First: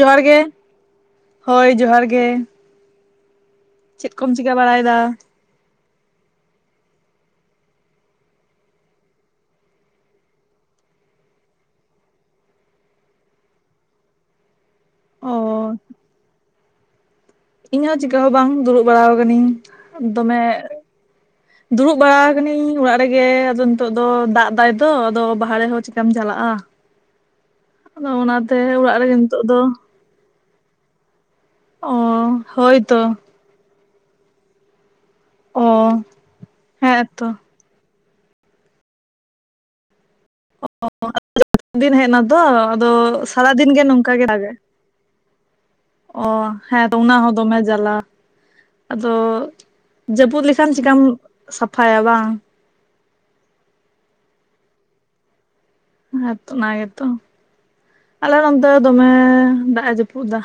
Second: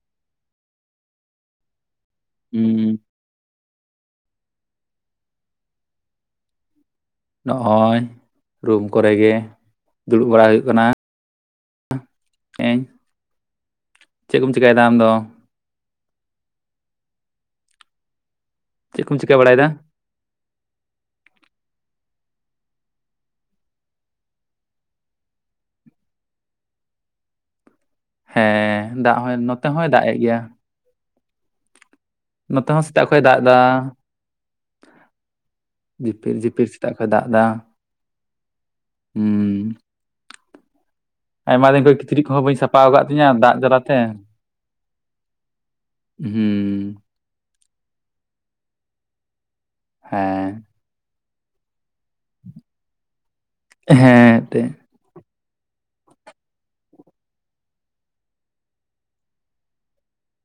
ᱡᱚᱦᱟᱨ ᱜᱮ ᱦᱳᱭ ᱡᱚᱦᱟᱨ ᱜᱮ ᱦᱩᱸ ᱦᱩᱸ ᱪᱮᱫ ᱠᱚᱢ ᱪᱤᱠᱟᱹ ᱵᱟᱲᱟᱭᱮᱫᱟ? ᱱᱚᱜᱼᱚᱭ ᱨᱩᱢ ᱠᱚᱨᱮ ᱜᱮ ᱫᱩᱲᱩᱵ ᱵᱟᱲᱟ ᱦᱩᱭᱩᱜ ᱠᱟᱱᱟ ᱦᱮᱧ ᱪᱮᱫ ᱠᱚᱢ ᱪᱤᱠᱟᱭᱮᱫᱟ ᱟᱢ ᱫᱚ ᱚ ᱤᱧ ᱦᱚᱸ ᱪᱤᱠᱟᱹ ᱦᱚᱸ ᱵᱟᱝ ᱫᱩᱲᱩᱵ ᱵᱟᱲᱟ ᱪᱮᱫ ᱠᱚᱢ ᱠᱟᱹᱤᱧ ᱪᱤᱠᱟᱹ ᱵᱟᱲᱟᱭᱮᱫᱟ ᱫᱚᱢᱮ ᱫᱩᱲᱩᱵ ᱵᱟᱲᱟ ᱟᱠᱟᱱᱟᱹᱧ ᱚᱲᱟᱜ ᱨᱮᱜᱮ ᱟᱫᱚ ᱱᱤᱛᱚᱜ ᱫᱚ ᱫᱟᱜ ᱫᱟᱭ ᱛᱚ ᱟᱫᱚ ᱵᱟᱦᱨᱮ ᱦᱚᱸ ᱪᱤᱠᱟᱢ ᱪᱟᱞᱟᱜᱼᱟ ᱟᱫᱚ ᱚᱱᱟᱛᱮ ᱚᱲᱟᱜ ᱦᱮᱸ ᱨᱮᱜᱮ ᱫᱟᱜ ᱦᱚᱸ ᱱᱤᱛᱚᱜ ᱫᱚ ᱱᱚᱛᱮ ᱦᱚᱸᱭ ᱫᱟᱜ ᱮᱫ ᱜᱮᱭᱟ ᱚᱸ ᱱᱚᱛᱮ ᱦᱚᱸ ᱥᱮᱛᱟᱜ ᱠᱷᱚᱡ ᱫᱟᱜ ᱫᱟ ᱚ ᱡᱷᱤᱯᱤᱨ ᱡᱷᱤᱯᱤᱫ ᱥᱮᱛᱟᱜ ᱠᱷᱚᱡ ᱫᱟᱜ ᱦᱮᱸᱛᱚ ᱮᱫᱟ ᱦᱩᱸ ᱚ ᱟᱭᱢᱟ ᱡᱟᱯᱩᱫ ᱫᱤᱱ ᱠᱷᱚᱡ ᱦᱮᱡ ᱱᱟ ᱠᱤᱪᱨᱤᱡ ᱛᱚ ᱠᱚᱦᱚᱸ ᱵᱟᱹᱧ ᱥᱟᱯᱷᱟ ᱟᱫᱚ ᱟᱠᱟᱫ ᱛᱤᱧᱟᱹ ᱫᱟᱜ ᱥᱟᱨᱟᱫᱤᱱ ᱜᱮ ᱡᱟᱞᱟᱛᱮ ᱱᱚᱝᱠᱟ ᱜᱮ ᱫᱟᱜᱼᱟ ᱚ ᱦᱮᱸ ᱛᱚ ᱦᱩᱸ ᱚᱱᱟ ᱦᱚᱸ ᱫᱚᱢᱮ ᱡᱟᱞᱟ ᱟᱫᱚ ᱡᱟᱹᱯᱩᱫ ᱦᱮᱸ ᱞᱮᱠᱷᱟᱱ ᱪᱮᱠᱟᱢ ᱥᱟᱯᱷᱟᱭᱟ ᱵᱟᱝ ᱮᱸᱦᱮ ᱛᱮ ᱦᱮᱸᱛᱚ ᱚᱱᱟ ᱜᱮᱛᱚ ᱟᱞᱮ ᱱᱚᱱᱛᱮ ᱫᱚᱢᱮ ᱫᱟᱜ ᱮ ᱡᱟᱹᱯᱩᱫ ᱫᱟ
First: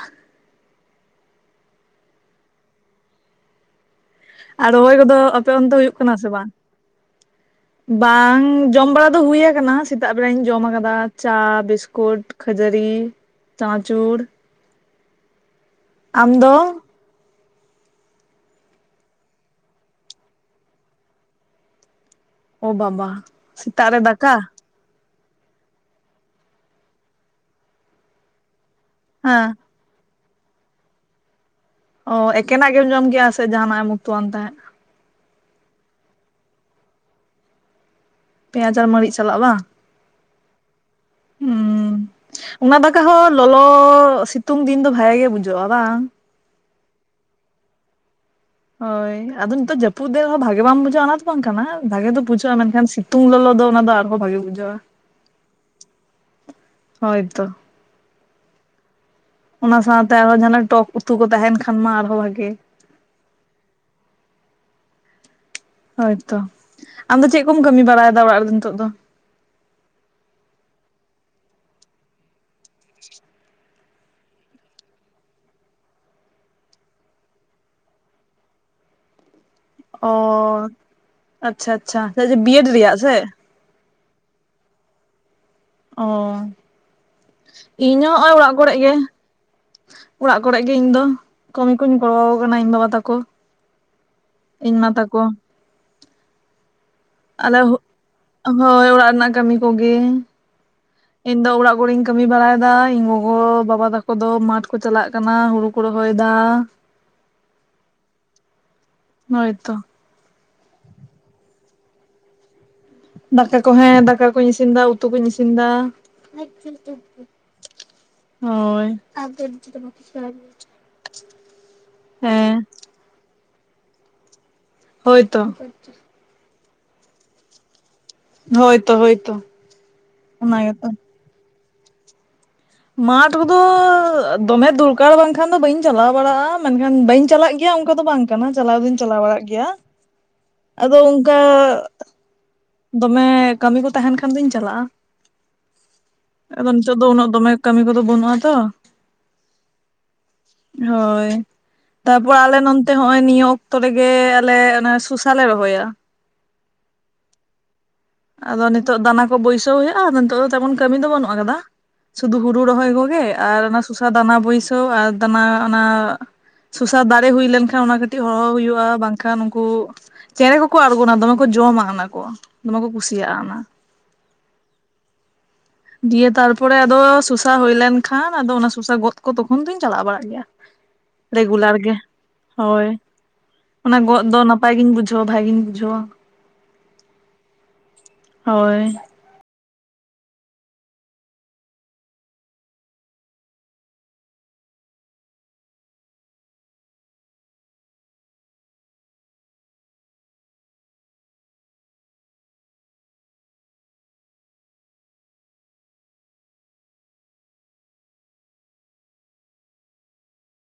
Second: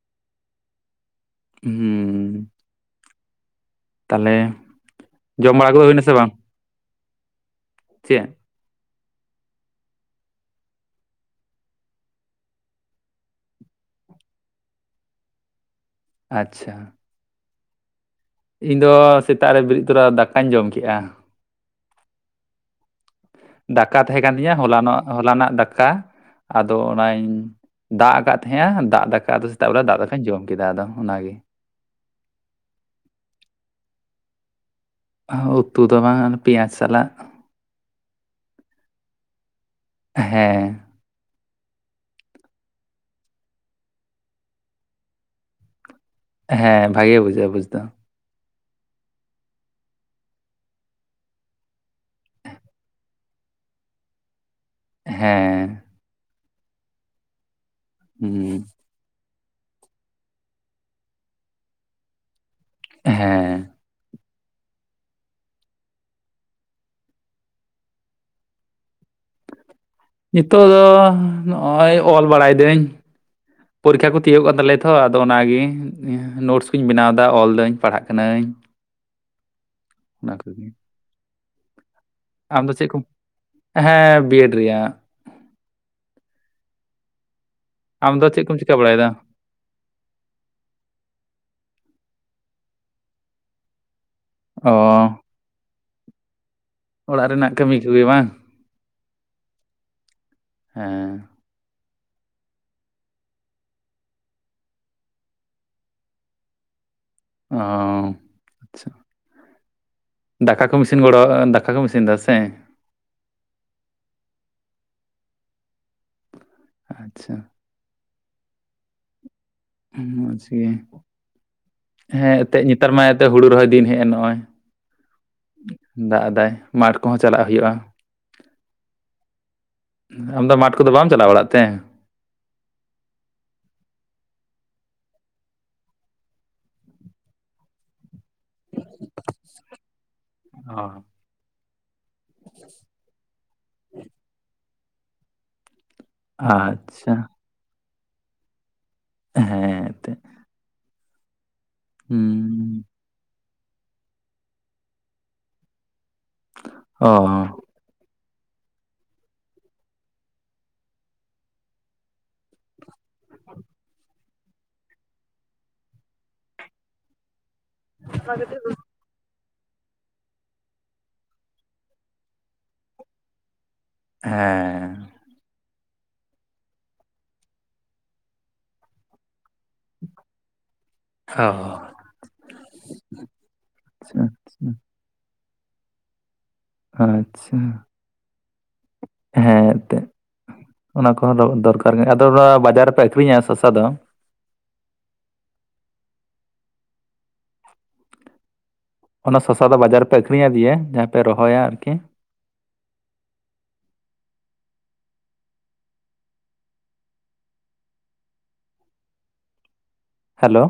ᱩᱸᱦᱩ ᱛᱟᱦᱚᱞᱮ ᱟᱨ ᱨᱚᱦᱭ ᱠᱚᱫᱚ ᱟᱯᱮ ᱡᱚᱢ ᱵᱟᱲᱟ ᱚᱱᱛ ᱠᱚᱫᱚ ᱦᱩᱭᱩᱜ ᱦᱩᱭᱱᱟ ᱠᱟᱱᱟ ᱥᱮ ᱵᱟᱝ ᱪᱮᱫ ᱵᱟᱝ ᱡᱚᱢ ᱵᱟᱲᱟ ᱫᱚ ᱦᱩᱭᱟ ᱠᱟᱱᱟ ᱥᱮᱛᱟᱜ ᱵᱮᱲᱟᱧ ᱡᱚᱢ ᱟᱠᱟᱫᱟ ᱪᱟ ᱵᱤᱥᱠᱩᱴ ᱠᱷᱟᱹᱡᱟᱹᱲᱤ ᱪᱟᱱᱟᱪᱩᱨ ᱟᱢ ᱟᱪᱪᱷᱟ ᱫᱚ ᱤᱧ ᱫᱚ ᱥᱮᱛᱟᱜ ᱨᱮ ᱵᱤᱨᱤᱫ ᱛᱚᱨᱟ ᱫᱟᱠᱟᱧ ᱡᱚᱢ ᱠᱮᱜᱼᱟ ᱳ ᱵᱟᱵᱟ ᱥᱮᱛᱟᱜ ᱨᱮ ᱫᱟᱠᱟ ᱛᱟᱦᱮ ᱠᱟᱱ ᱛᱤᱧᱟ ᱦᱚᱞᱟᱱᱚᱜ ᱦᱚᱞᱟᱱᱟᱜ ᱫᱟᱠᱟ ᱟᱫᱚ ᱚᱱᱟᱧ ᱫᱟᱜ ᱟᱠᱟᱫ ᱛᱟᱦᱮᱸᱼᱟ ᱫᱟᱜ ᱫᱟᱠᱟᱫᱚ ᱦᱮᱸ ᱥᱮᱛᱟᱜ ᱵᱮᱲᱟ ᱫᱟᱜ ᱫᱟᱠᱟᱧ ᱡᱚᱢ ᱠᱮᱫᱟ ᱟᱫᱚ ᱚᱱᱟᱜᱮ ᱚ ᱮᱠᱮᱱᱟᱜ ᱜᱮᱢ ᱡᱚᱢ ᱠᱮᱜᱼᱟ ᱥᱮ ᱡᱟᱦᱟᱱᱟᱜ ᱮᱢ ᱩᱛᱩᱣᱟᱱ ᱛᱟᱦᱮᱸᱫ ᱩᱛᱩ ᱫᱚ ᱵᱟᱝ ᱚᱱᱮ ᱯᱮᱸᱭᱟᱡᱽ ᱥᱟᱞᱟᱜ ᱯᱮᱸᱭᱟᱡ ᱟᱨ ᱢᱟᱹᱨᱤᱡ ᱥᱟᱞᱟᱜ ᱵᱟᱝ ᱦᱮᱸ ᱦᱩᱢ ᱚᱱᱟ ᱫᱟᱠᱟ ᱦᱚᱸ ᱞᱚᱞᱚ ᱥᱤᱛᱩᱝ ᱫᱤᱱ ᱫᱚ ᱵᱷᱟᱜ ᱜᱮ ᱵᱩᱡᱚᱹᱜᱼᱟ ᱵᱟᱝ ᱦᱮᱸ ᱵᱷᱟᱜᱮ ᱵᱩᱡᱷᱟᱹᱜᱼᱟ ᱵᱩᱡ ᱫᱚ ᱦᱳᱭ ᱟᱫᱚ ᱱᱤᱛᱚᱜ ᱡᱟᱹᱯᱩᱫ ᱫᱮᱱ ᱨᱮᱦᱚᱸ ᱵᱷᱟᱜᱮ ᱵᱟᱝ ᱵᱩᱡᱷᱟᱹᱜᱼᱟ ᱚᱱᱟ ᱫᱚ ᱵᱟᱝ ᱠᱟᱱᱟ, ᱵᱷᱟᱜᱮ ᱫᱚ ᱵᱩᱡᱷᱟᱹᱜᱼᱟ ᱢᱮᱱᱠᱷᱟᱱ ᱥᱤ ᱛᱩᱝ ᱞᱚᱞᱚ ᱫᱚ ᱚᱱᱟ ᱫᱚ ᱟᱨᱦᱚ ᱵᱷᱟᱜᱮ ᱵᱩᱡᱷᱟᱹᱜᱼᱟ᱾ ᱦᱮᱸ ᱦᱳᱭᱛᱚ ᱦᱩ ᱚᱱᱟ ᱥᱟᱶᱛᱮ ᱟᱨᱦᱚᱸ ᱡᱟᱦᱟᱱᱟᱜ ᱴᱚᱠ ᱩᱛᱩ ᱠᱚ ᱛᱟᱦᱮᱱ ᱠᱷᱟᱱ ᱢᱟ ᱟᱨᱦᱚᱸ ᱵᱷᱟᱜᱮ᱾ ᱦᱮᱸ ᱦᱳᱭᱛᱚ ᱟᱢᱫᱚ ᱪᱮᱜ ᱠᱚᱢ ᱠᱟᱹᱢᱤ ᱵᱟᱲᱟᱭᱫᱟ ᱚᱲᱟᱜ ᱨᱮᱫᱚ ᱱᱤᱛᱚᱜ ᱫᱚ? ᱧᱤᱛᱚᱜ ᱫᱚ ᱱᱚᱜᱼᱚᱭ ᱚᱞ ᱵᱟᱲᱟᱭ ᱫᱟᱹᱧ᱾ ᱯᱚᱨᱤᱠᱷᱟ ᱠᱚ ᱛᱤᱭᱳᱜ ᱠᱟᱱ ᱛᱟᱞᱮᱭᱟ ᱛᱚ ᱟᱫᱚ ᱚᱱᱟᱜᱮ᱾ ᱱᱳᱴᱥ ᱠᱚᱧ ᱵᱮᱱᱟᱣᱫᱟ ᱚᱞᱫᱟᱹᱧ ᱯᱟᱲᱦᱟᱜ ᱠᱟᱹᱱᱟᱹᱧ᱾ [inaudible] ᱚ ᱚᱱᱟ ᱠᱚᱜᱮ᱾ ᱟᱪᱪᱷᱟ ᱟᱪᱪᱷᱟ ᱥᱮᱪᱮ ᱟᱢ ᱵᱤᱭᱮᱰ ᱫᱚ ᱪᱮᱫ ᱨᱮᱭᱟᱜ ᱠᱚᱢ ᱥᱮ? ᱦᱮᱸ ᱵᱤᱭᱮᱰ ᱨᱮᱭᱟᱜ᱾ ᱚᱸ ᱤᱧ ᱟᱢ ᱦᱚᱸ ᱫᱚ ᱦᱚᱸᱜᱼᱚᱭ ᱪᱮᱫ ᱚᱲᱟᱜ ᱠᱚᱢ ᱪᱤᱠᱟᱹ ᱠᱚᱨᱮ ᱜᱮ᱾ ᱵᱟᱲᱟᱭᱮᱫᱟ ᱚᱲᱟᱜ ᱠᱚᱨᱮᱜ ᱜᱮ ᱤᱧ ᱫᱚ ᱠᱟᱹᱢᱤ ᱠᱚᱧ ᱜᱚᱲᱣᱟ ᱠᱚ ᱠᱟᱱᱟ ᱤᱧ ᱵᱟᱵᱟ ᱛᱟᱠᱚ᱾ ᱚ ᱤᱧ ᱢᱟ ᱛᱟᱠᱚ᱾ ᱚᱲᱟᱜ ᱨᱮᱱᱟᱜ ᱟᱞᱮ ᱠᱟᱹᱢᱤ ᱠᱚᱜᱮ ᱵᱟᱝ? ᱦᱳᱭ ᱚᱲᱟᱜ ᱨᱮᱱᱟᱜ ᱠᱟᱹᱢᱤ ᱠᱚᱜᱮ᱾ ᱦᱮᱸ ᱤᱧ ᱫᱚ ᱚᱲᱟᱜ ᱠᱩᱨᱮᱧ ᱠᱟᱹᱢᱤ ᱵᱟᱲᱟᱭᱫᱟ ᱤᱧ ᱜᱚᱜᱚ ᱵᱟᱵᱟ ᱛᱟᱠᱚ ᱫᱚ ᱢᱟᱴ ᱠᱚ ᱪᱟᱞᱟᱜ ᱠᱟᱱᱟ ᱦᱩᱲᱩ ᱠᱚ ᱨᱚᱦᱚᱭᱫᱟ᱾ [inaudible] ᱚᱸ ᱟᱪᱪᱷᱟ ᱦᱳᱭᱛᱚ ᱫᱟᱠᱟ ᱠᱚᱢ ᱤᱥᱤᱱ ᱜᱚᱲᱚ ᱫᱟᱠᱟ ᱠᱚᱢ ᱤᱥᱤᱱ ᱫᱟ ᱥᱮ? ᱫᱟᱠᱟ ᱠᱚ ᱦᱮᱸ ᱫᱟᱠᱟ ᱠᱩᱧ ᱤᱥᱤᱱᱫᱟ ᱩᱛᱩ ᱠᱩᱧ ᱤᱥᱤᱱᱫᱟ [unintelligible] ᱟᱪᱪᱷᱟ ᱦᱳᱭ ᱢᱚᱸᱡᱽ ᱜᱮ [unintelligible] ᱦᱮᱸ ᱛᱮ ᱦᱩᱲᱩ ᱨᱚᱦᱚᱭ ᱫᱤᱱ ᱦᱮᱜ ᱮᱱ ᱱᱚᱜᱼᱚᱭ᱾ ᱦᱳᱭᱛᱚ ᱫᱟᱜ ᱫᱟᱭ ᱢᱟᱴᱷ ᱠᱚᱦᱚᱸ ᱪᱟᱞᱟᱜ ᱦᱩᱭᱩᱜᱼᱟ᱾ ᱦᱳᱭᱛᱚ ᱦᱳᱭᱛᱚ ᱟᱢ ᱫᱚ ᱚᱱᱟ ᱢᱟᱴᱷ ᱜᱮᱛᱚ ᱠᱚᱫᱚ ᱵᱟᱢ ᱪᱟᱞᱟᱣ ᱵᱟᱲᱟᱜ ᱛᱮ? ᱢᱟᱴᱷ ᱠᱚᱫᱚ ᱫᱚᱢᱮ ᱫᱚᱨᱠᱟᱨ ᱵᱟᱝᱠᱷᱟᱱ ᱫᱚ ᱵᱟᱹᱧ ᱪᱟᱞᱟᱣ ᱵᱟᱲᱟᱜᱼᱟ᱾ ᱢᱮᱱᱠᱷᱟᱱ ᱵᱟᱹᱧ ᱪᱟᱞᱟᱜ ᱜᱮᱭᱟ ᱚᱝᱠᱟ ᱫᱚ ᱵᱟᱝ ᱠᱟᱱᱟ, ᱪᱟᱞᱟᱣ ᱫᱚᱧ ᱪᱟᱞᱟᱣ ᱵᱟᱲᱟᱜ ᱜᱮᱭᱟ, ᱚ ᱟᱫᱚ ᱚᱝᱠᱟ ᱫᱚᱢᱮ ᱠᱟᱹᱢᱤ ᱠᱚ ᱛᱟᱦᱮᱱ ᱠᱷᱟᱱ ᱫᱚᱧ ᱪᱟᱞᱟᱜᱼᱟ᱾ ᱟᱫᱚ ᱱᱤᱛᱚᱜ ᱫᱚ ᱟᱪᱪᱷᱟ ᱩᱱᱟᱹᱜ ᱫᱚᱢᱮ ᱠᱟᱹᱢᱤ ᱠᱚᱫᱚ ᱵᱟᱹᱱᱩᱜᱼᱟ ᱛᱚ᱾ ᱦᱮᱸ ᱮᱛᱮᱜ᱾ ᱦᱳᱭ ᱛᱟᱨᱯᱚᱨ ᱟᱞᱮ ᱦᱩᱸ ᱱᱚᱱᱛᱮ ᱦᱚᱸᱜᱚᱭ ᱱᱤᱭᱟᱹ ᱚᱠᱛᱚ ᱨᱮᱜᱮ ᱟᱞᱮ ᱚᱱᱮ ᱥᱚᱥᱟ ᱞᱮ ᱨᱚᱦᱚᱭᱟ᱾ ᱚ ᱟᱫᱚ ᱱᱤᱛᱚᱜ ᱫᱚ ᱫᱟᱱᱟ ᱠᱚ ᱵᱟᱹᱭᱥᱟᱹᱣ ᱦᱩᱭᱩᱜᱼᱟ, ᱟᱫᱚ ᱱᱤᱛᱚᱜ ᱫᱚ ᱛᱮᱢᱚᱱ ᱠᱟᱹᱢᱤ ᱫᱚ ᱵᱟᱹᱱᱩᱜ ᱠᱟᱫᱟ ᱥᱩᱫᱩ ᱦᱩᱲᱩ ᱨᱚᱦᱚᱭ ᱜᱮ ᱟᱨ ᱚᱱᱟ ᱥᱚᱥᱟ ᱫᱟᱱᱟ ᱵᱟᱹᱭᱥᱟᱹᱣ ᱟᱨ ᱫᱟᱱᱟ ᱚᱱᱟ ᱥᱚᱥᱟ ᱫᱟᱨᱮ ᱦᱩᱭ ᱞᱮᱱ ᱚᱱᱟ ᱠᱟᱹᱴᱤᱡ ᱦᱚᱨᱦᱚ ᱦᱩᱭᱩᱜᱼᱟ ᱵᱟᱝ ᱠᱷᱟᱱ ᱩᱝᱠᱩ ᱪᱮᱬᱮ ᱠᱚᱠᱚ ᱟᱬᱜᱚᱱᱟ ᱫᱚᱢᱮ ᱠᱚ ᱡᱚᱢᱟ ᱚᱱᱟ ᱠᱚ, ᱫᱚᱢᱮ ᱠᱚ ᱠᱩᱥᱤᱭᱟᱜᱼᱟ ᱚᱱᱟ᱾ ᱦᱮᱸ ᱫᱤᱭᱮ ᱛᱟᱨᱯᱚᱨᱮ ᱟᱫᱚ ᱥᱚᱥᱟ ᱦᱩᱭ ᱞᱮᱱᱠᱷᱟᱱ ᱟᱫᱚ ᱚᱱᱟ ᱥᱚᱥᱟ ᱜᱚᱫ ᱠᱚ ᱛᱚᱠᱷᱚᱱ ᱫᱚᱧ ᱪᱟᱞᱟᱣ ᱵᱟᱲᱟᱜ ᱜᱮᱭᱟ᱾ ᱚ ᱨᱮᱜᱩᱞᱟᱨ ᱜᱮ᱾ ᱦᱳᱭ ᱚᱱᱟ ᱜᱚᱫ ᱟᱪᱪᱷᱟ ᱫᱚ ᱟᱪᱪᱷᱟ ᱱᱟᱯᱟᱭ ᱜᱤᱧ ᱵᱩᱡᱷᱟᱹᱣᱟ ᱵᱷᱟᱜᱮᱧ ᱵᱩᱡᱷᱟᱹᱣᱟ᱾ ᱟᱪᱪᱷᱟ ᱦᱳᱭ ᱾ ᱦᱮᱸ ᱮᱱᱛᱮᱫ ᱚᱱᱟ ᱠᱚᱦᱚᱸ ᱫᱚᱨᱠᱟᱨ ᱜᱮ᱾ ᱟᱫᱚ ᱵᱟᱡᱟᱨ ᱨᱮᱯᱮ ᱟᱹᱠᱷᱨᱤᱧᱟ ᱥᱟᱥᱟ ᱫᱚ? ᱚᱱᱟ ᱥᱚᱥᱟ ᱫᱚ ᱵᱟᱡᱟᱨ ᱨᱮ ᱯᱮ ᱟᱹᱠᱷᱨᱤᱧ ᱟᱫᱮᱭᱟ? ᱡᱟᱦᱟᱸ ᱯᱮ ᱨᱚᱦᱚᱭᱟ ᱟᱨᱠᱤ᱾ ᱦᱮᱞᱳ